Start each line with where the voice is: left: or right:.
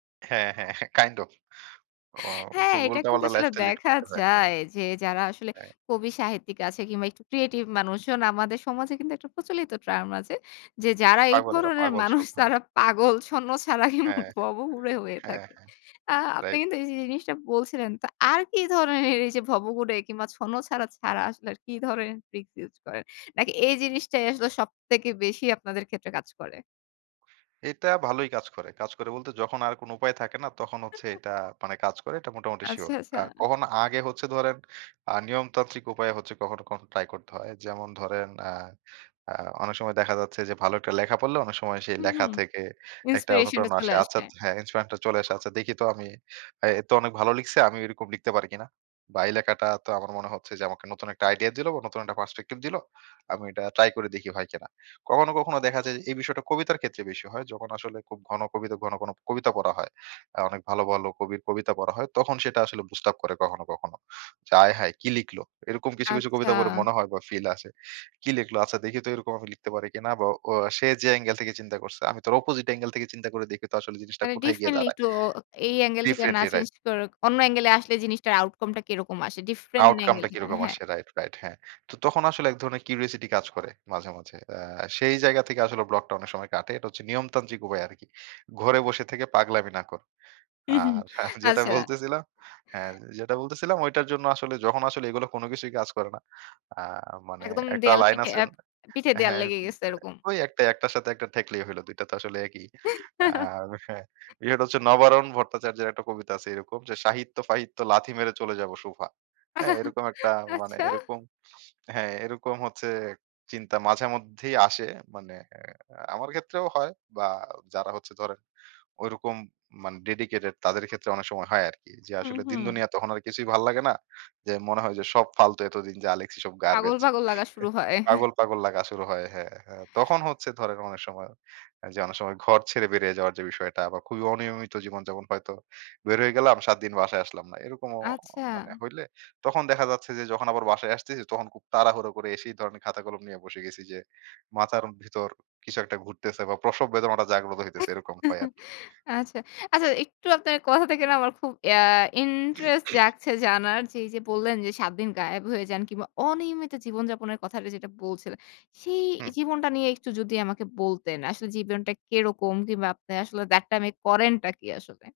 right: হ্যাঁ, হ্যাঁ, kind of ও
left: হ্যাঁ,
right: খুব
left: এটা কিন্তু
right: উলটাপালটা
left: আসলে
right: লাইফটা lead
left: দেখা
right: করতে হয়। হ্যাঁ।
left: যায় যে, যারা আসলে
right: হ্যাঁ।
left: কবি সাহিত্যিক আছে কিংবা একটু creative মানুষজন, আমাদের সমাজে কিন্তু একটা প্রচলিত term আছে যে, যারা এই
right: পাগল এরা,
left: ধরনের
right: পাগল
left: মানুষ,
right: সব। হ্যাঁ।
left: তারা পাগল, ছন্নছাড়া কিংবা
right: হ্যাঁ, হ্যাঁ।
left: ভবঘুরে হয়ে
right: হ্যাঁ,
left: থাকে।
right: হ্যাঁ।
left: আ আপনি
right: রাইট।
left: কিন্তু এই জিনিসটা বলছিলেন, তো আর কি ধরনের এইযে ভবঘুরে কিংবা ছন্নছাড়া ছাড়া, আসলে কি ধরনের ট্রিকস ইউজ করেন? নাকি এই জিনিসটাই আসলে সবথেকে বেশি আপনাদের ক্ষেত্রে কাজ করে?
right: এটা ভালোই কাজ করে। কাজ করে বলতে, যখন আর কোন উপায় থাকে না, তখন হচ্ছে এটা মানে কাজ করে। এটা মোটামুটি
left: আচ্ছা,
right: শিওর। আ
left: আচ্ছা।
right: কখনো আগে হচ্ছে ধরেন, আ নিয়মতান্ত্রিক উপায়েও হচ্ছে কখনো, কখনো ট্রাই করতে হয়। যেমন ধরেন, আ আ অনেক সময় দেখা যাচ্ছে যে, ভালো একটা লেখা পড়লে অনেক সময় সেই
left: হুম, হু।
right: লেখা থেকে একটা
left: Inspiration টা
right: অনুপ্রেরণা আসে।
left: চলে
right: আচ্ছা,
left: আসে।
right: হ্যাঁ, ইন্সপিরেশন চলে আসে। আচ্ছা, দেখি তো আমি, এ তো অনেক ভালো লিখছে, আমি এরকম লিখতে পারি কিনা। বা এই লেখাটা তো আমার মনে হচ্ছে যে আমাকে নতুন একটা আইডিয়া দিল, বা নতুন একটা perspective দিল। আমি এটা ট্রাই করে দেখি, হয় কিনা। কখনো, কখনো দেখা যায় যে, এই বিষয়টা কবিতার ক্ষেত্রে বেশি হয়। যখন আসলে খুব ঘন কবিতা ঘন, ঘন কবিতা পড়া হয়, আ অনেক ভালো, ভালো কবির কবিতা পড়া হয়, তখন সেটা আসলে boost up করে কখনো, কখনো। যে, আয় হায়! কী লিখলো? এরকম কিছু, কিছু কবিতা পড়ে
left: আচ্ছা।
right: মনে হয় বা, ফিল আসে, কী লিখলো? আচ্ছা, দেখি তো, এরকম আমি লিখতে পারি কিনা। বা ও সে যে angel থেকে চিন্তা করছে, আমি তার opposite angel থেকে চিন্তা করে দেখি তো, আসলে জিনিসটা
left: মানে
right: কোথায় গিয়ে
left: differently,
right: দাঁড়ায়।
left: একটু ও এই angel থেকে না
right: Differently, রাইট।
left: চেঞ্জ করে অন্য angel এ আসলে জিনিসটার outcome টা কিরকম আসে? Different
right: Outcome
left: angel
right: টা
left: থেকে।
right: কিরকম
left: হ্যাঁ।
right: আসে, রাইট, রাইট, হ্যাঁ। তো তখন আসলে এক ধরনের curosity কাজ করে মাঝে, মাঝে। আ সেই জায়গা থেকে আসলে ব্লকটা অনেক সময় কাটে। এটা হচ্ছে নিয়মতান্ত্রিক উপায় আরকি। ঘরে বসে থেকে পাগলামি না কর। আর যেটা
left: আচ্ছা।
right: বলতেছিলাম হ্যাঁ, যে যেটা বলতেছিলাম, ঐটার জন্য আসলে যখন আসলে এগুলো কোন কিছুই কাজ করে না, আ মানে
left: একদম
right: একটা
left: দেওয়াল
right: লাইন
left: পিঠে
right: আছে
left: আ
right: না
left: পিঠে দেওয়াল
right: হ্যাঁ,
left: লেগে গেছে এরকম।
right: ওই একটাই একটার সাথে একটা ঠেকলেই হইলো। দুইটা তো আসলে একই। আর হ্যা, বিষয়টা হচ্ছে, "নবারুণ ভট্টাচার্যের একটা কবিতা আছে এরকম যে, সাহিত্য-ফাহিত্য লাথি মেরে চলে যাব সুভা।"
left: আহ
right: হ্যাঁ, এরকম একটা মানে
left: আচ্ছা।
right: এরকম হ্যাঁ, এরকম হচ্ছে চিন্তা মাঝেমধ্যেই আসে। মানে এ আমার ক্ষেত্রেও হয়, বা যারা হচ্ছে ধরেন ঐরকম মানে dedicated, তাদের ক্ষেত্রে অনেক সময় হয় আরকি। যে
left: হু,
right: আসলে দিন
left: হু।
right: দুনিয়া তখন আর কিছুই ভালো লাগে না। যে মনে হয় যে সব ফালতু, এতদিন যা লেখছি সব
left: পাগল,
right: garbage।
left: পাগল লাগা শুরু হয়।
right: পাগল, পাগল লাগা শুরু হয়। হ্যাঁ, হ্যাঁ, তখন হচ্ছে ধরেন অনেক সময় যে অনেক সময় ঘর ছেড়ে বেরিয়ে যাওয়ার যে বিষয়টা, বা খুবই অনিয়মিত জীবনযাপন, হয়তো বের হয়ে গেলাম, ৭ দিন বাসায় আসলাম না। এরকমও মানে,
left: আচ্ছা।
right: হইলে তখন দেখা যাচ্ছে যে, যখন আবার বাসায় আসতেছি, তখন খুব তাড়াহুড়ো করে এসেই ধরেন খাতা কলম নিয়ে বসে গেছি। যে মাথার ভিতর কিছু একটা ঘুরতেছে বা, প্রসব বেদনাটা জাগ্রত হইতেছে। এরকম হয় আরকি।
left: আচ্ছা। আচ্ছা, একটু আপনার কথা থেকে না, আমার খুব ইয়া ইন্টারেস্ট জাগছে জানার। যে এইযে বললেন যে, ৭ দিন গায়েব হয়ে যান কিংবা অনিয়মিত জীবনযাপনের কথাটা যেটা বলছিলেন, সেই
right: হু।
left: জীবনটা নিয়ে একটু যদি আমাকে বলতেন। আসলে জীবনটা কেরকম কিংবা আপনার আসলে that time এ কারেনটা কি আসলে?